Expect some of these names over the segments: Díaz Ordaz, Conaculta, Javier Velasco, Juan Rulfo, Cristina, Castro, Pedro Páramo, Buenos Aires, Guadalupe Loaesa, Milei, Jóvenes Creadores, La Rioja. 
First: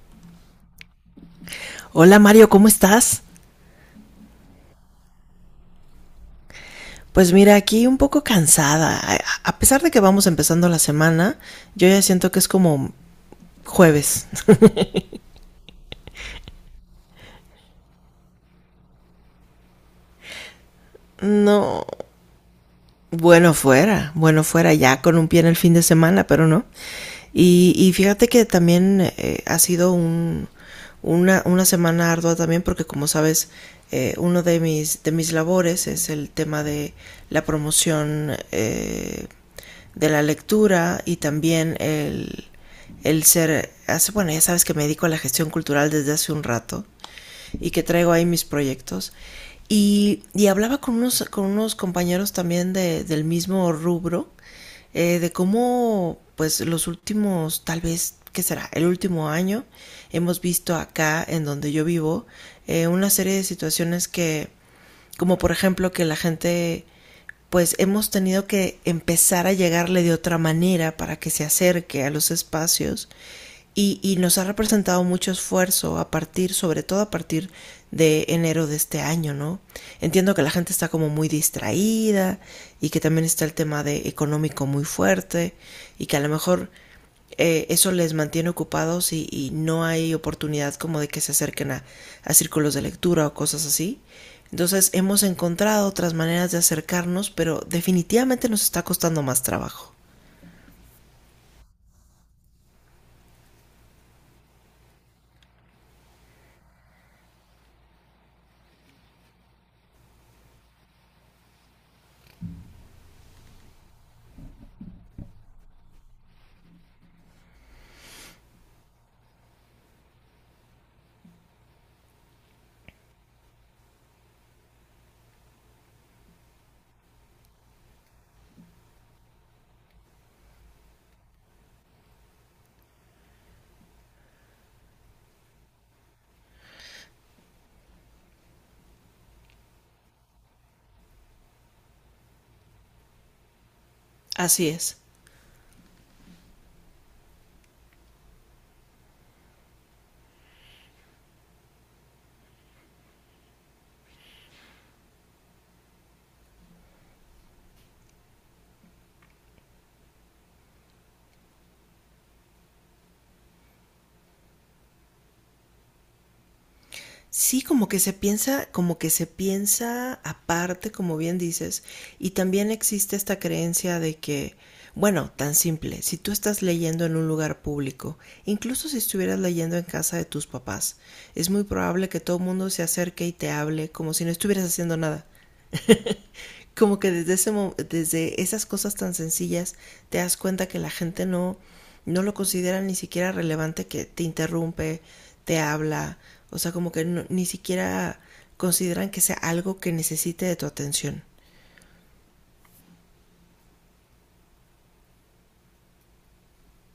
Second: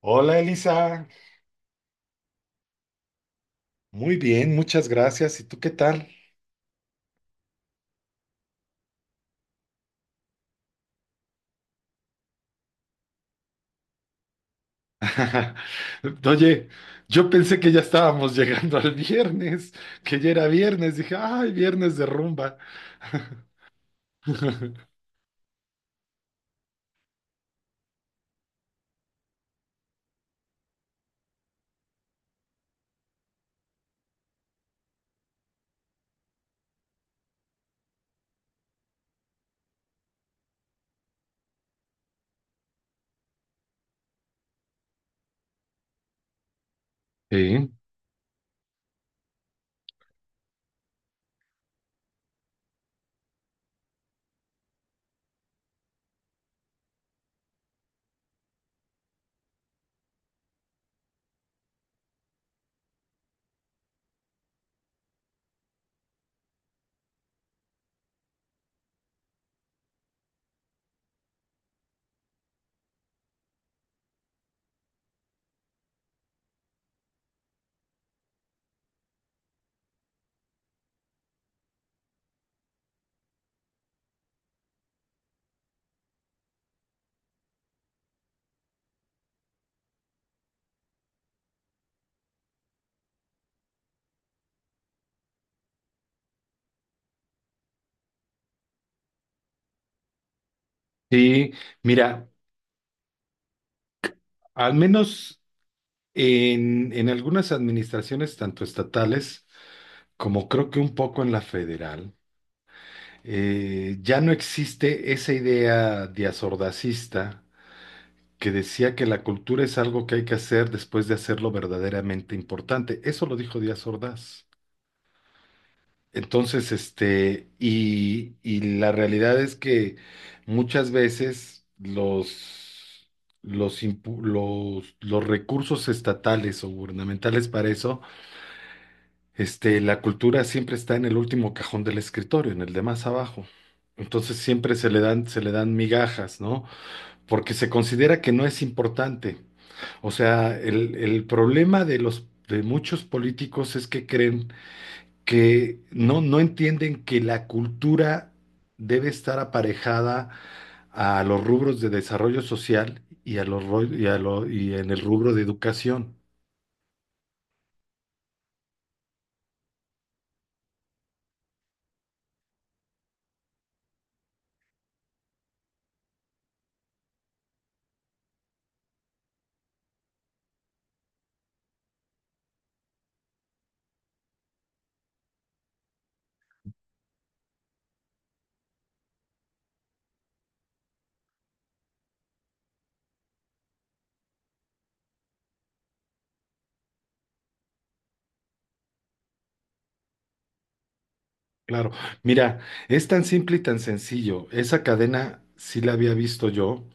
Hola Elisa, Hola Mario, ¿cómo estás? muy bien, muchas gracias. ¿Y tú qué tal? Pues mira, aquí un poco cansada. A pesar de que vamos empezando la semana, yo ya siento que es como jueves. Oye, yo pensé que ya estábamos llegando al viernes, que ya era viernes. Dije, ay, No, viernes de rumba. bueno fuera, bueno fuera, ya con un pie en el fin de semana, pero no. Y fíjate que también ha sido una semana ardua también porque como sabes, uno de mis labores es el tema de la promoción de la lectura y también bueno, ya sabes que me dedico a la gestión cultural desde hace un rato y Sí, que traigo ahí mis proyectos. Y hablaba con unos compañeros también del mismo rubro, de cómo, pues, los últimos, tal vez, ¿qué será? El último año, hemos visto acá, en donde yo vivo, una serie de situaciones que, como por ejemplo que la gente pues hemos tenido que empezar a llegarle de otra manera para que se acerque a los espacios y nos ha representado mucho esfuerzo a partir, sobre todo a partir de enero de este año, ¿no? Entiendo que la gente está como muy distraída y que también está el tema de económico muy fuerte y que a lo mejor eso les mantiene ocupados y no hay oportunidad como de que se acerquen a círculos de lectura o cosas así. Entonces hemos encontrado otras maneras de acercarnos, pero definitivamente nos está costando más trabajo. sí, mira, al menos en algunas administraciones, tanto estatales como creo que un poco en la federal, ya no existe esa idea de asordacista que decía que la cultura es algo que hay que hacer después de hacerlo verdaderamente importante. Eso lo dijo Díaz Ordaz. Entonces, este, y la realidad es que muchas veces los recursos estatales o gubernamentales para eso, este, la cultura siempre está en el último cajón del escritorio, en el de más abajo. Entonces Así siempre es. Se le dan migajas, ¿no? Porque se considera que no es importante. O sea, el problema de los de muchos políticos es que creen que no, no entienden que la cultura debe estar aparejada a los rubros de desarrollo social y a los ro- y a lo- y en el rubro de educación. Sí, como que se piensa, como que se piensa aparte, como bien dices, y también existe esta creencia de que, bueno, tan simple, si tú estás leyendo en un lugar público, incluso si estuvieras leyendo en casa de tus papás, es muy probable que todo el mundo se acerque y te hable como si no estuvieras haciendo nada. Como que desde esas cosas tan sencillas te das cuenta que la gente no lo considera ni siquiera relevante que te interrumpe, te habla, o sea, como que no, ni siquiera consideran que sea algo que necesite de tu atención. Claro, mira, es tan simple y tan sencillo. Esa cadena sí la había visto yo.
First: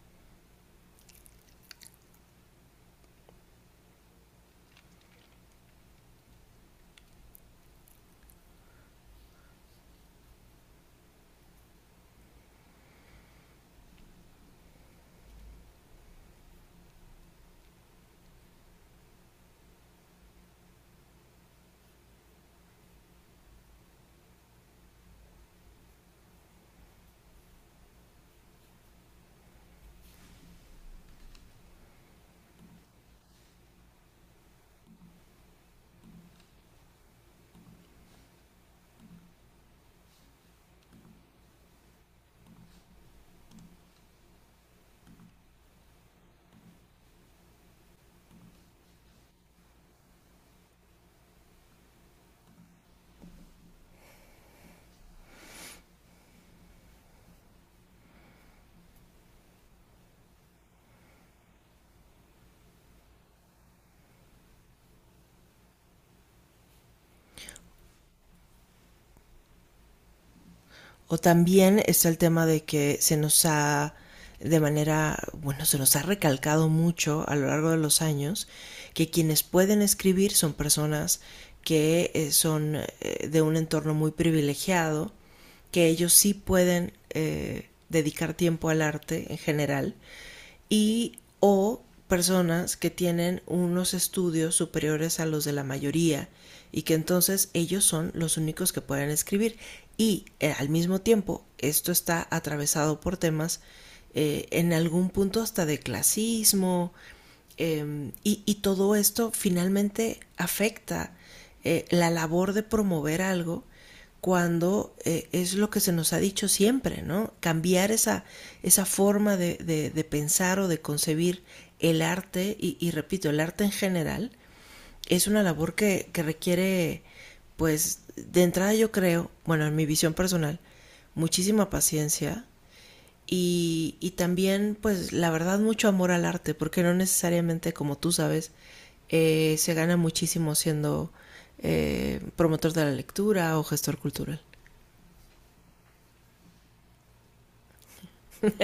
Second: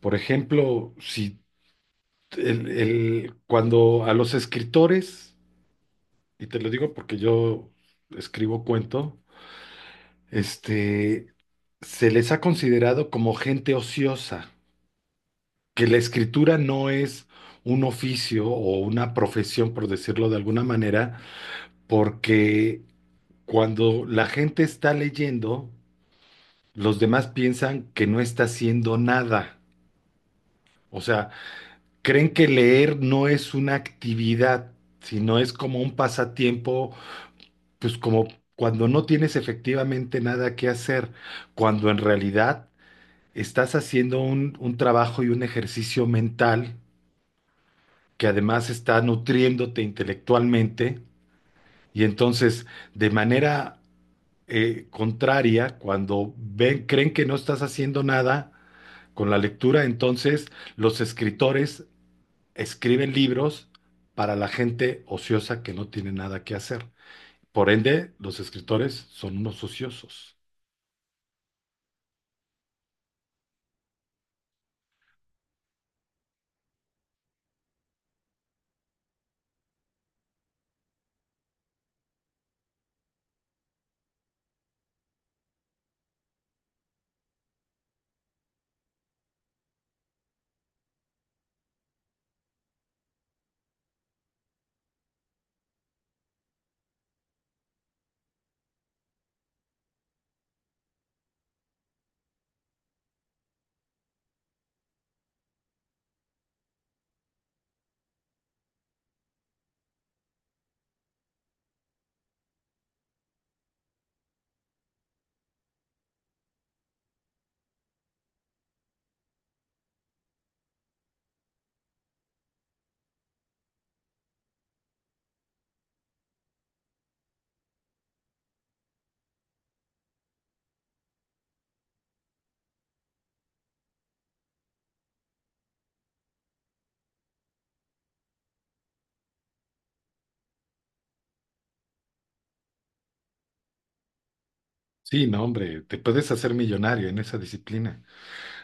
Por ejemplo, si cuando a los escritores, y te lo digo porque yo escribo cuento, este, se les ha considerado como gente ociosa, que la escritura no es un oficio o una profesión, por decirlo de alguna manera, porque cuando la gente está leyendo, los demás piensan que no está haciendo nada. O sea, creen que leer no es una actividad, sino es como un pasatiempo, pues como cuando no tienes efectivamente nada que hacer, cuando en realidad estás haciendo un trabajo y un ejercicio mental que además está nutriéndote intelectualmente y entonces de manera contraria, cuando ven, creen que no estás haciendo nada con la lectura, entonces los escritores escriben libros para la gente ociosa que no tiene nada que hacer. Por ende, los escritores son unos ociosos. O también está el tema de que se nos ha recalcado mucho a lo largo de los años que quienes pueden escribir son personas que son de un entorno muy privilegiado que ellos sí pueden dedicar tiempo al arte en general y o personas que tienen unos estudios superiores a los de la mayoría y que entonces ellos son los únicos que pueden escribir y al mismo tiempo esto está atravesado por temas en algún punto hasta de clasismo, y todo esto finalmente afecta la labor de promover algo cuando es lo que se nos ha dicho siempre, ¿no? Cambiar esa forma de pensar o de concebir el arte, repito, el arte en general, es una labor que requiere, pues, de entrada yo creo, bueno, en mi visión personal, muchísima paciencia, y también, pues, la verdad, mucho amor al arte, porque no necesariamente, como tú sabes, se gana muchísimo siendo promotor de la lectura o gestor cultural. Sí, no, hombre, te puedes hacer millonario en esa disciplina.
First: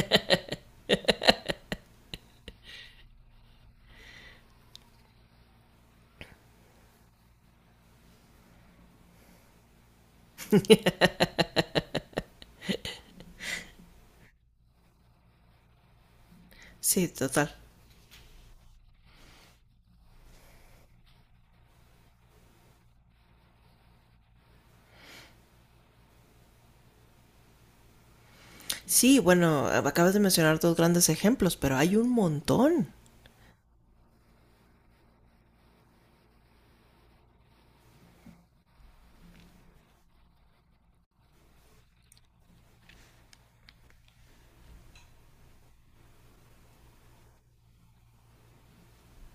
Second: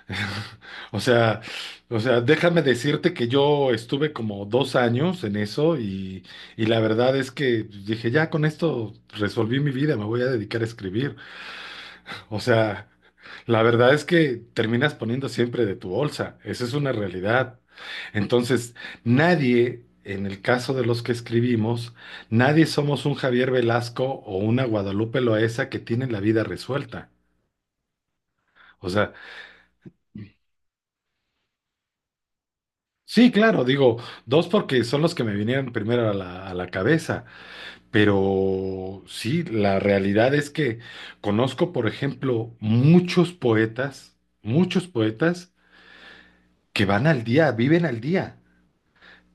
O sea, Déjame decirte que yo estuve como dos años en eso y la verdad es que dije, ya con esto resolví mi vida, me voy a dedicar a escribir. O sea, la verdad es que terminas poniendo siempre de tu bolsa, esa es una Sí, total. realidad. Entonces, nadie, en el caso de los que escribimos, nadie somos un Javier Velasco o una Guadalupe Loaesa que tienen la vida resuelta. O sea, Sí, bueno, acabas de mencionar dos grandes ejemplos, pero hay un montón. sí, claro, digo, dos porque son los que me vinieron primero a la cabeza, pero sí, la realidad es que conozco, por ejemplo, muchos poetas que van al día, viven al día.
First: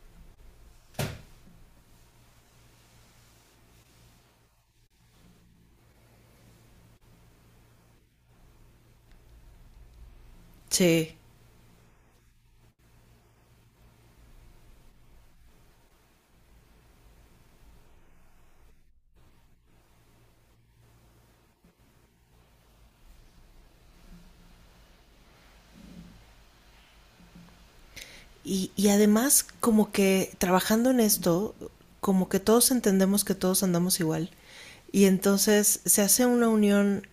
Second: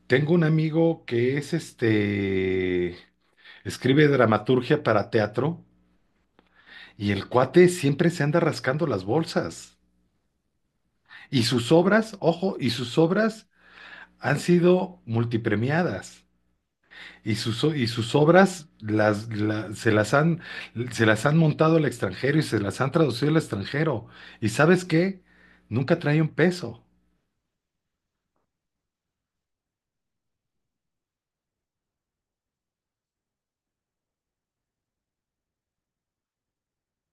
Tengo un amigo que es este, escribe dramaturgia para teatro y el cuate siempre se anda rascando las bolsas. Sí. Y sus obras, ojo, y sus obras han sido multipremiadas. Y sus, se las han montado al extranjero y se las han traducido al extranjero. ¿Y sabes qué? Nunca trae un peso. Y además, como que trabajando en esto, como que todos entendemos que todos andamos igual. Y entonces se hace una unión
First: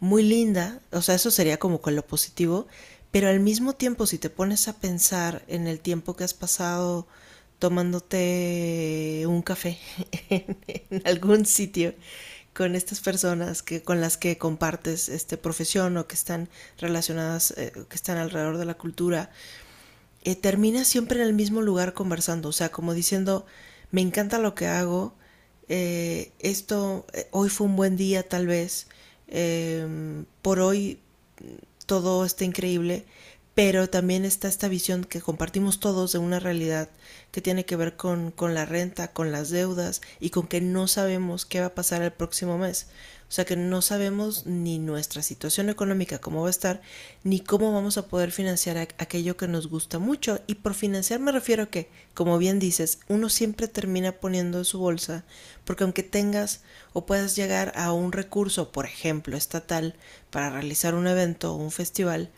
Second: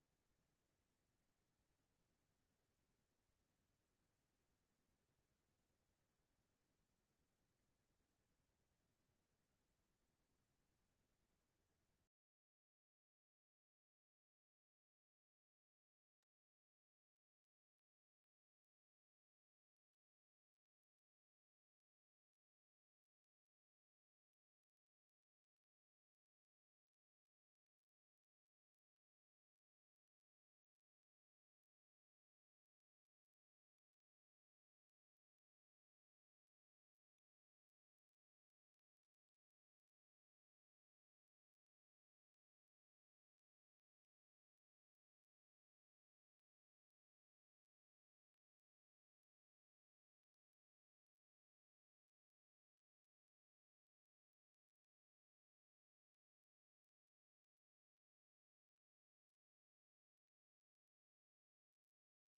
muy linda, o sea, eso sería como con lo positivo, pero al mismo tiempo si te pones a pensar en el tiempo que has pasado tomándote un café en algún sitio con estas personas que con las que compartes este profesión o que están relacionadas que están alrededor de la cultura termina siempre en el mismo lugar conversando, o sea, como diciendo, me encanta lo que hago, hoy fue un buen día tal vez, por hoy todo está increíble, pero también está esta visión que compartimos todos de una realidad que tiene que ver con la renta, con las deudas y con que no sabemos qué va a pasar el próximo mes. O sea que no sabemos ni nuestra situación económica cómo va a estar, ni cómo vamos a poder financiar aquello que nos gusta mucho. Y por financiar me refiero a que, como bien dices, uno siempre termina poniendo en su bolsa, porque aunque tengas o puedas llegar a un recurso, por ejemplo, estatal, para realizar un evento o un festival,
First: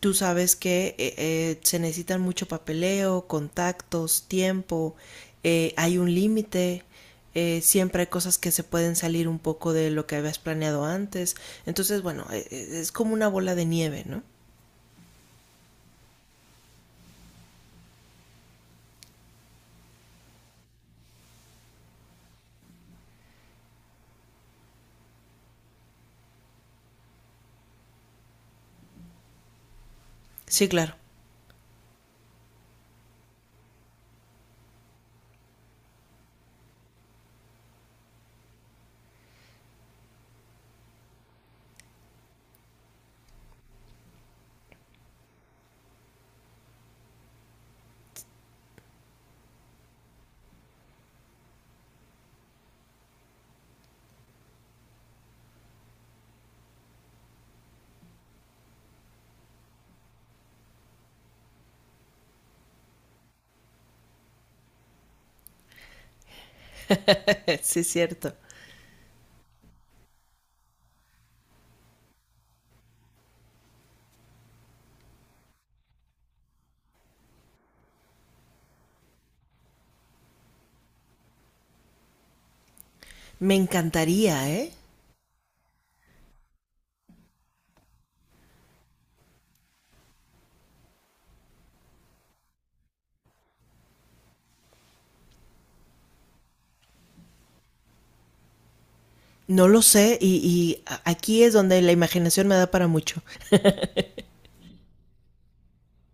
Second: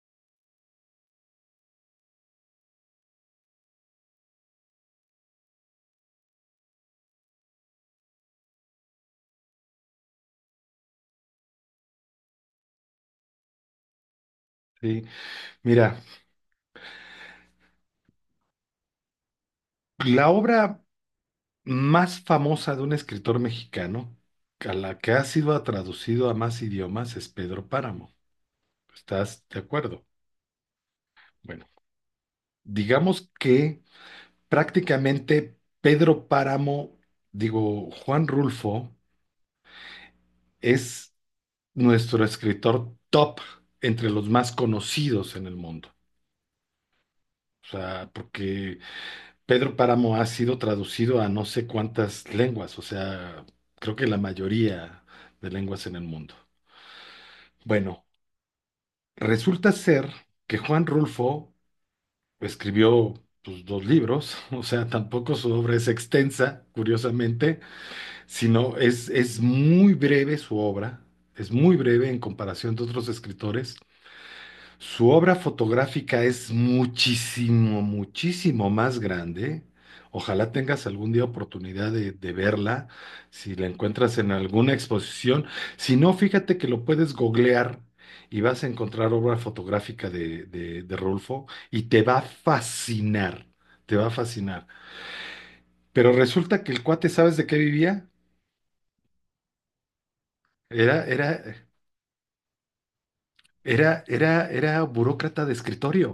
tú sabes que se necesitan mucho papeleo, contactos, tiempo, hay un límite, siempre hay cosas que se pueden salir un poco de lo que habías planeado antes. Entonces, bueno, es como una bola de nieve, ¿no? ¿Sí? Mira, la obra más famosa de un escritor mexicano, a la que ha sido traducido a más idiomas, es Pedro Páramo. ¿Estás de acuerdo? Sí, claro. Bueno, digamos que prácticamente Pedro Páramo, digo, Juan Rulfo, es nuestro escritor top entre los más conocidos en el mundo. O sea, porque Pedro Páramo ha sido traducido a no sé cuántas lenguas, o sea, creo que la mayoría de lenguas en el mundo. Bueno, resulta ser que Juan Rulfo escribió pues, dos libros, o sea, tampoco su obra es extensa, curiosamente, Sí, es cierto. sino es muy breve su obra, es muy breve en comparación de otros escritores. Su obra fotográfica es muchísimo, muchísimo más grande. Ojalá tengas algún día oportunidad de verla, si Me la encuentras en encantaría, alguna ¿eh? exposición. Si no, fíjate que lo puedes googlear y vas a encontrar obra fotográfica de Rulfo y te va a fascinar, te va a fascinar. Pero resulta que el cuate, ¿sabes de qué vivía? No lo sé y Era, era, aquí es donde la imaginación me da para mucho. Era burócrata de escritorio.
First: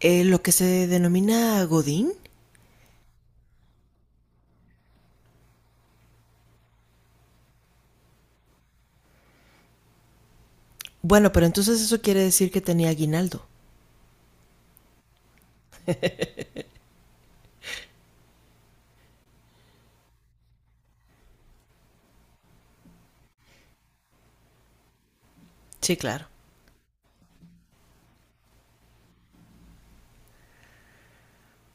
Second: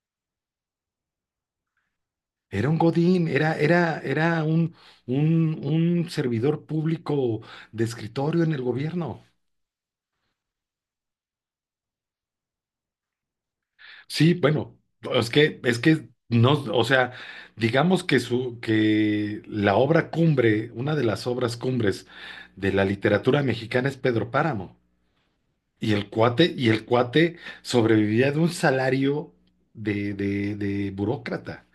Lo que se denomina Godín. Era un godín, era un servidor público de escritorio en el gobierno. Bueno, pero entonces eso quiere decir que tenía aguinaldo. Sí, bueno, es que no, o sea, digamos que su, que la obra cumbre, una de las obras cumbres de la literatura mexicana es Pedro Páramo. Y Sí, el claro. cuate, y el cuate sobrevivía de un salario de burócrata.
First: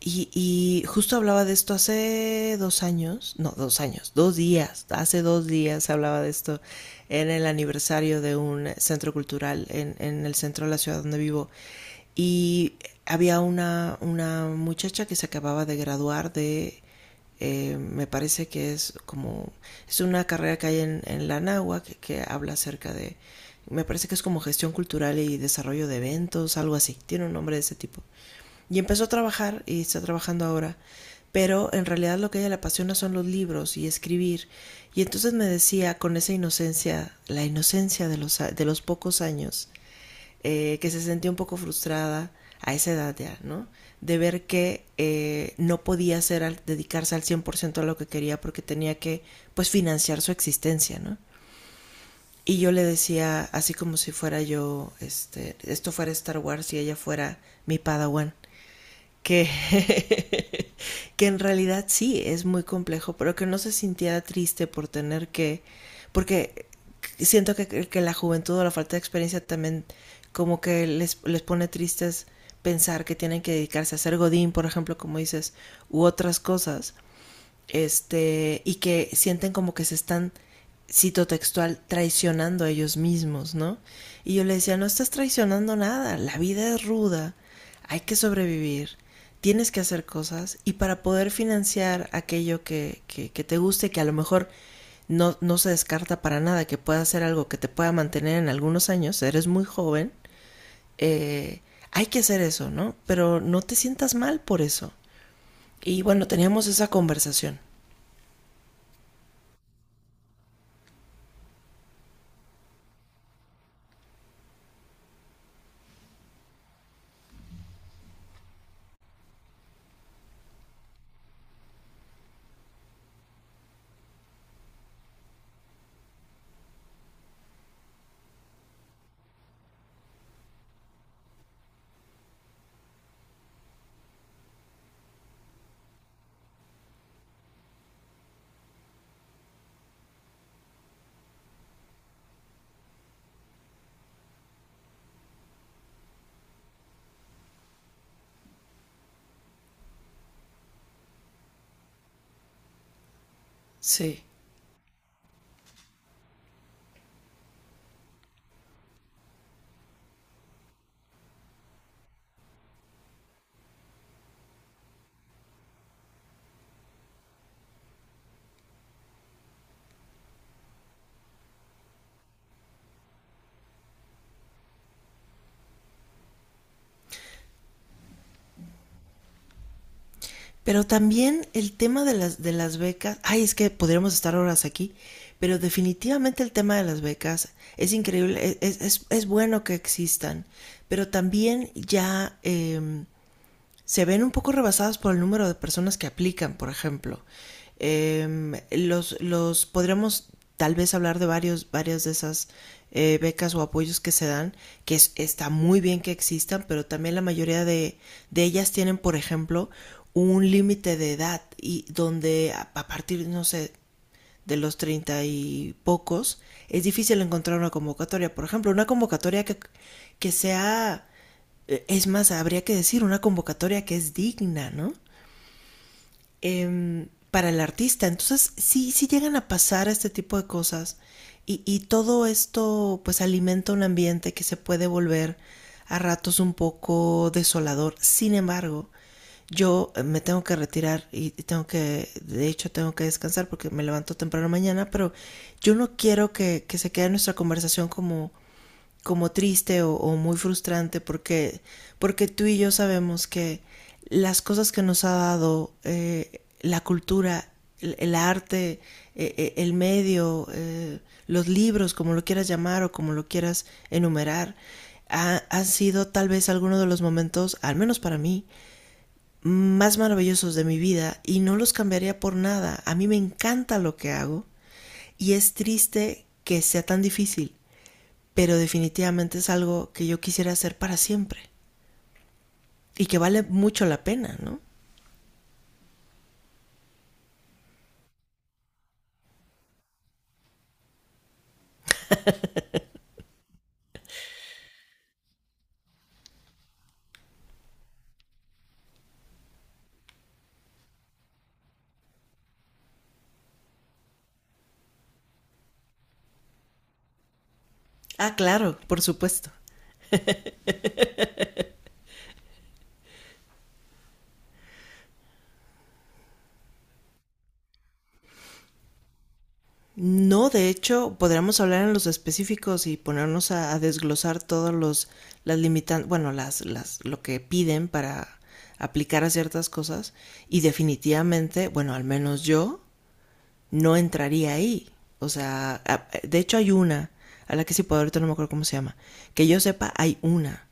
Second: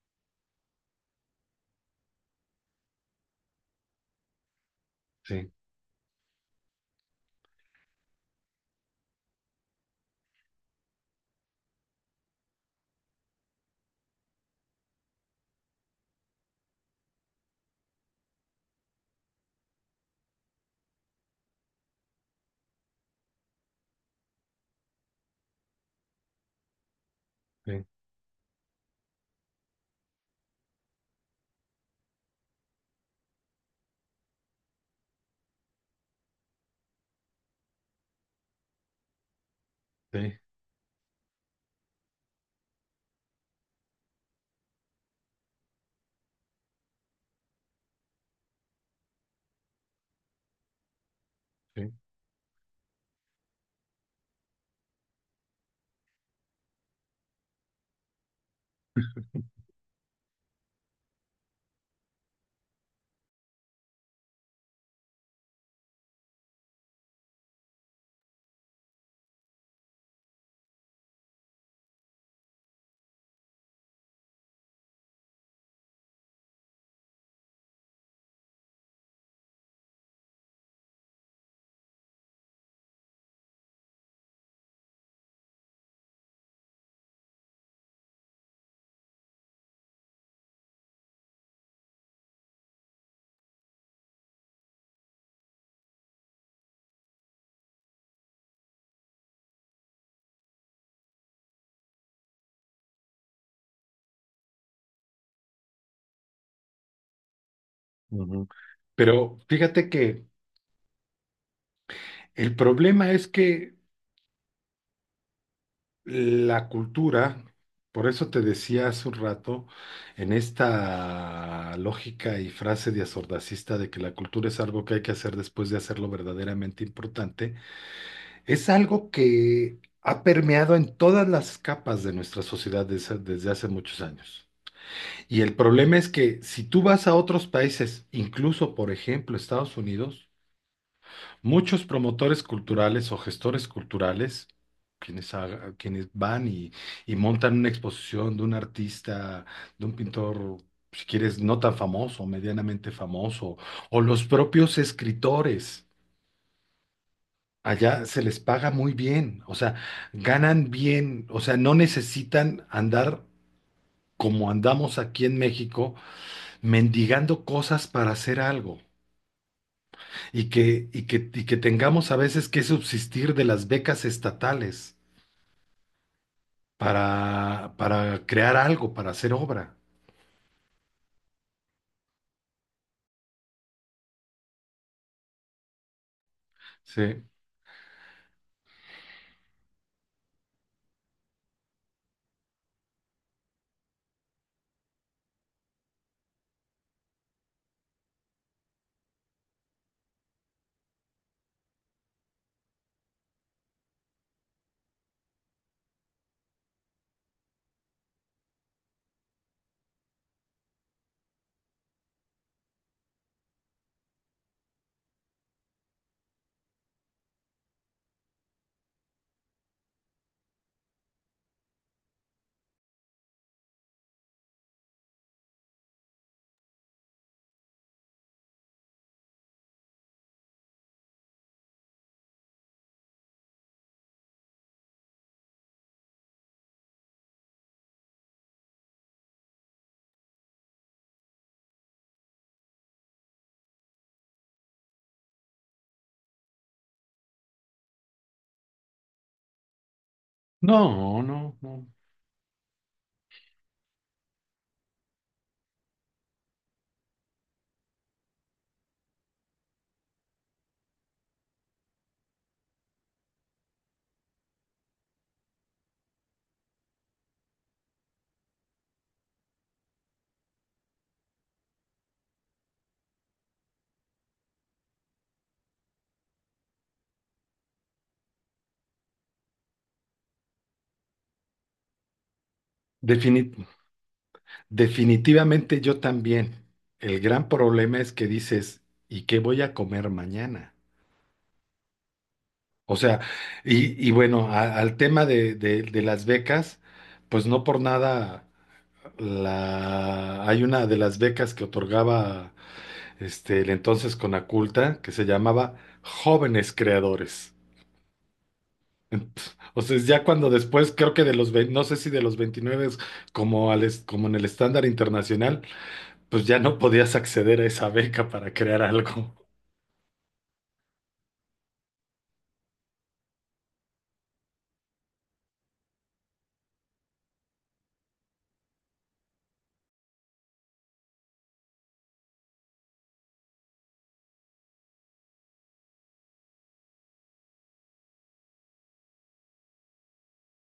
Y justo hablaba de esto hace 2 años, no, 2 años, 2 días, hace dos Sí, días hablaba de esto en el aniversario de un centro cultural en el centro de la ciudad donde vivo. Y había una muchacha que se acababa de graduar me parece que es como, es una carrera que hay en la Nahua que habla acerca de, me parece que es como gestión cultural y desarrollo de eventos, algo así, tiene un nombre de ese sí, tipo. Y empezó a trabajar y está trabajando ahora, pero en realidad lo que a ella le apasiona son los libros y escribir. Y entonces me decía con esa inocencia, la inocencia de los pocos años, sí, que se sentía un poco frustrada a esa edad ya, ¿no? De ver que no podía dedicarse al 100% a lo que quería porque tenía que, pues, financiar su existencia, ¿no? sí. Y yo le decía, así como si fuera yo, este, esto fuera Star Wars y ella fuera mi Padawan, que, que en realidad sí es muy complejo, pero que no se sintiera triste por tener que, porque siento que, la juventud o la falta de experiencia también como que les pone tristes pensar que tienen que dedicarse a ser godín, por ejemplo, como dices, u otras cosas, este, y que sienten como que se están, cito textual, traicionando a ellos mismos, ¿no? Y yo le decía, no estás traicionando nada, la vida es ruda, hay que sobrevivir, tienes que hacer cosas y para poder financiar aquello que te guste, que a lo mejor no, no se descarta para nada, que pueda ser algo que te pueda mantener en algunos años, eres muy joven, eh, hay que hacer eso, ¿no? Pero no te sientas mal por eso. Y bueno, teníamos esa conversación. Ujú. Pero fíjate que el problema es que la cultura, por eso te decía hace un rato, en esta lógica y frase de asordacista de que la cultura es algo que hay que hacer después de hacerlo verdaderamente importante, es algo que ha permeado en todas las capas de nuestra sociedad desde hace muchos años. Y el problema es que si tú vas a otros países, incluso por ejemplo Estados Unidos, muchos promotores culturales o gestores culturales, quienes van y montan una exposición de un artista, de un pintor, si quieres, no tan famoso, medianamente famoso, o los Sí. propios escritores, allá se les paga muy bien, o sea, ganan bien, o sea, no necesitan andar como andamos aquí en México, mendigando cosas para hacer algo y que tengamos a veces que subsistir de las becas estatales, para crear algo, para hacer obra. Pero también el tema de las becas, ay, es que podríamos estar horas aquí, pero definitivamente el tema de las Sí. becas es increíble, es bueno que existan, pero también ya se ven un poco rebasadas por el número de personas que aplican, por ejemplo. Los podríamos tal vez hablar de varias de esas becas o apoyos que se dan, que es, está muy bien que existan, pero también la mayoría de ellas tienen, por ejemplo, un límite de edad y donde a partir, no sé, de los treinta y pocos, es difícil encontrar una convocatoria. Por ejemplo, una convocatoria que sea es más, habría que decir una convocatoria que es digna, ¿no? Para el artista. Entonces, sí, sí llegan a pasar este tipo de cosas y todo esto pues alimenta un ambiente que se puede volver a ratos un poco desolador. Sin embargo, yo me tengo que retirar y de hecho, tengo que descansar porque me levanto temprano mañana, pero yo no quiero que se quede nuestra conversación como triste o muy frustrante No, no, porque, no. porque tú y yo sabemos que las cosas que nos ha dado la cultura, el arte, el medio, los libros, como lo quieras llamar o como lo quieras enumerar, han sido tal vez algunos de los momentos, al menos para mí, más maravillosos de mi vida y no los cambiaría por nada. A mí me encanta lo que hago y es triste que sea tan difícil pero definitivamente es algo que yo quisiera hacer para siempre y que vale Defini- mucho la pena, ¿no? Definitivamente yo también. El gran problema es que dices, ¿y qué voy a comer mañana? O sea, y bueno, al tema de las becas, pues no por nada la, hay una de las becas que otorgaba este, el entonces Conaculta que se llamaba Jóvenes Creadores. Ah, claro, por supuesto. O sea, es ya cuando después, creo que de los, no sé si de los 29, como, como en el estándar internacional, pues ya no podías acceder a esa beca para crear algo. No, de hecho, podríamos hablar en los específicos y ponernos a desglosar todos los las limitan, bueno, las lo que piden para aplicar a ciertas cosas y definitivamente, bueno, al menos yo no entraría ahí. O sea, de hecho hay una, a la que sí puedo, ahorita no me acuerdo cómo se llama. Que yo sepa, hay una.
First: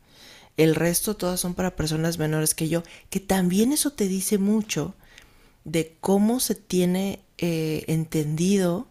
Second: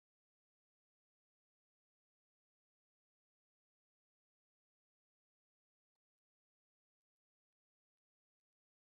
El resto todas son para personas menores que yo, que también eso te dice mucho de cómo se tiene entendido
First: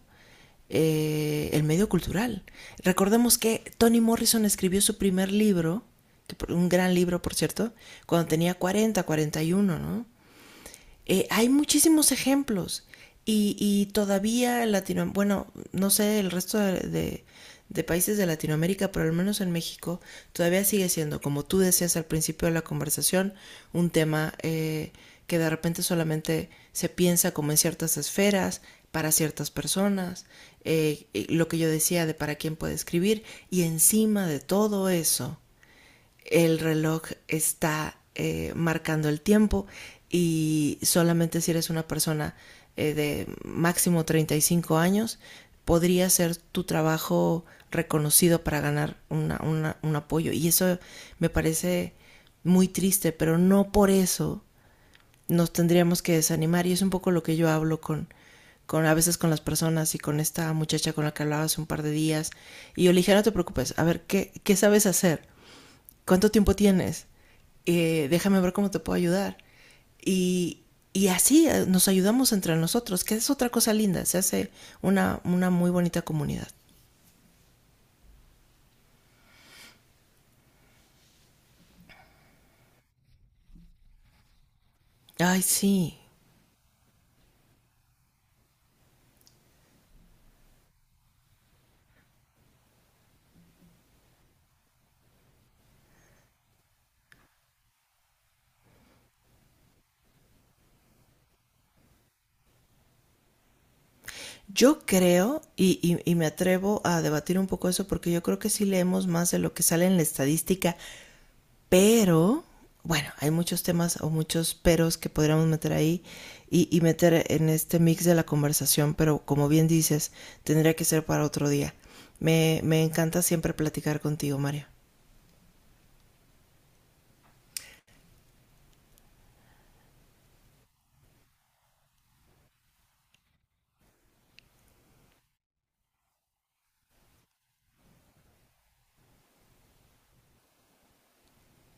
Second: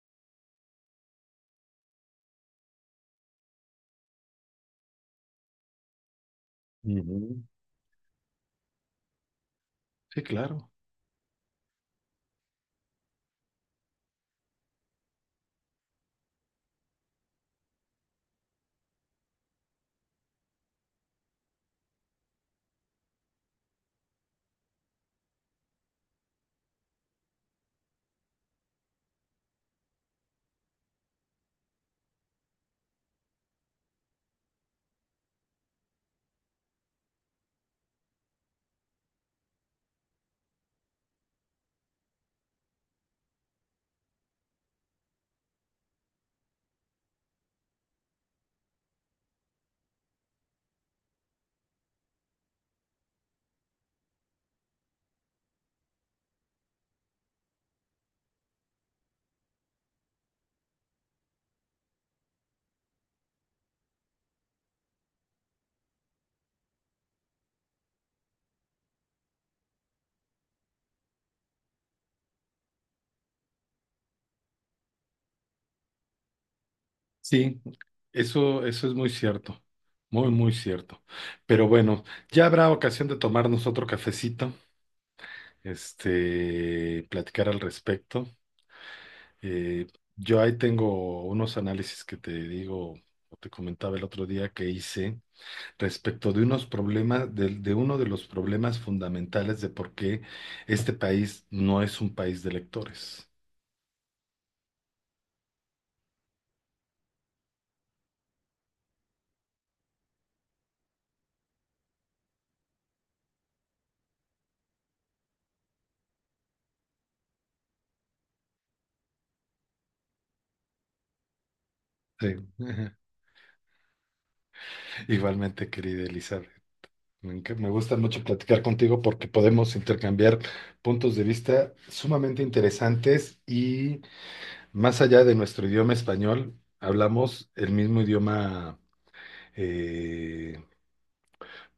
el medio cultural. Recordemos que Toni Morrison escribió su primer libro, que un gran libro por Ujú. cierto, cuando tenía 40, 41, ¿no? Sí, claro. Hay muchísimos ejemplos y todavía en Latinoamérica, bueno, no sé el resto de países de Latinoamérica, pero al menos en México todavía sigue siendo, como tú decías al principio de la conversación, un tema que de repente solamente se piensa como en ciertas esferas, para ciertas personas, lo que yo decía de para quién puede escribir, y encima de todo eso el reloj está marcando el tiempo y solamente si eres una persona de máximo 35 años, podría ser tu trabajo reconocido para ganar un apoyo. Y eso me parece muy triste, pero no por eso nos tendríamos que desanimar. Y es un poco lo que yo hablo con a veces con las personas y con esta muchacha con la que hablaba hace un par de días. Y yo le dije, no te preocupes, a ver, ¿qué sabes hacer? ¿Cuánto tiempo tienes? Déjame ver cómo te puedo ayudar. Y, y así nos ayudamos entre nosotros, que es otra cosa linda, se hace una muy bonita comunidad. Sí, eso es muy cierto. Muy, muy cierto. Pero bueno, ya habrá ocasión de tomarnos otro cafecito, Ay, sí. este, platicar al respecto. Eh, yo ahí tengo unos análisis que te digo, o te comentaba el otro día que hice, respecto de unos problemas, de uno de los problemas fundamentales de por qué este país no es un país de lectores. Yo creo, y me atrevo a debatir un poco eso, porque yo creo que sí leemos más de lo que sale en la estadística. Pero, bueno, hay muchos temas o muchos peros que podríamos meter ahí y meter en este mix de la conversación, pero como bien dices, tendría que ser para otro día. Sí. Me encanta siempre platicar contigo, Mario. Igualmente, querida Elizabeth. Me gusta mucho platicar contigo porque podemos intercambiar puntos de vista sumamente interesantes y más allá de nuestro idioma español, hablamos el mismo idioma eh,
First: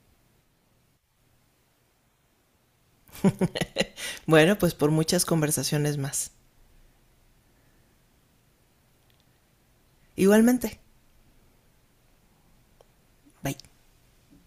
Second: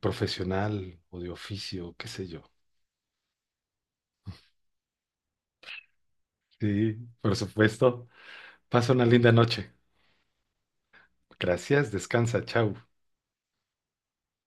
profesional o de oficio, qué sé yo. Bueno, pues por muchas conversaciones más. Sí, por supuesto. Pasa una linda noche. Igualmente. Gracias, descansa, chao. Bye.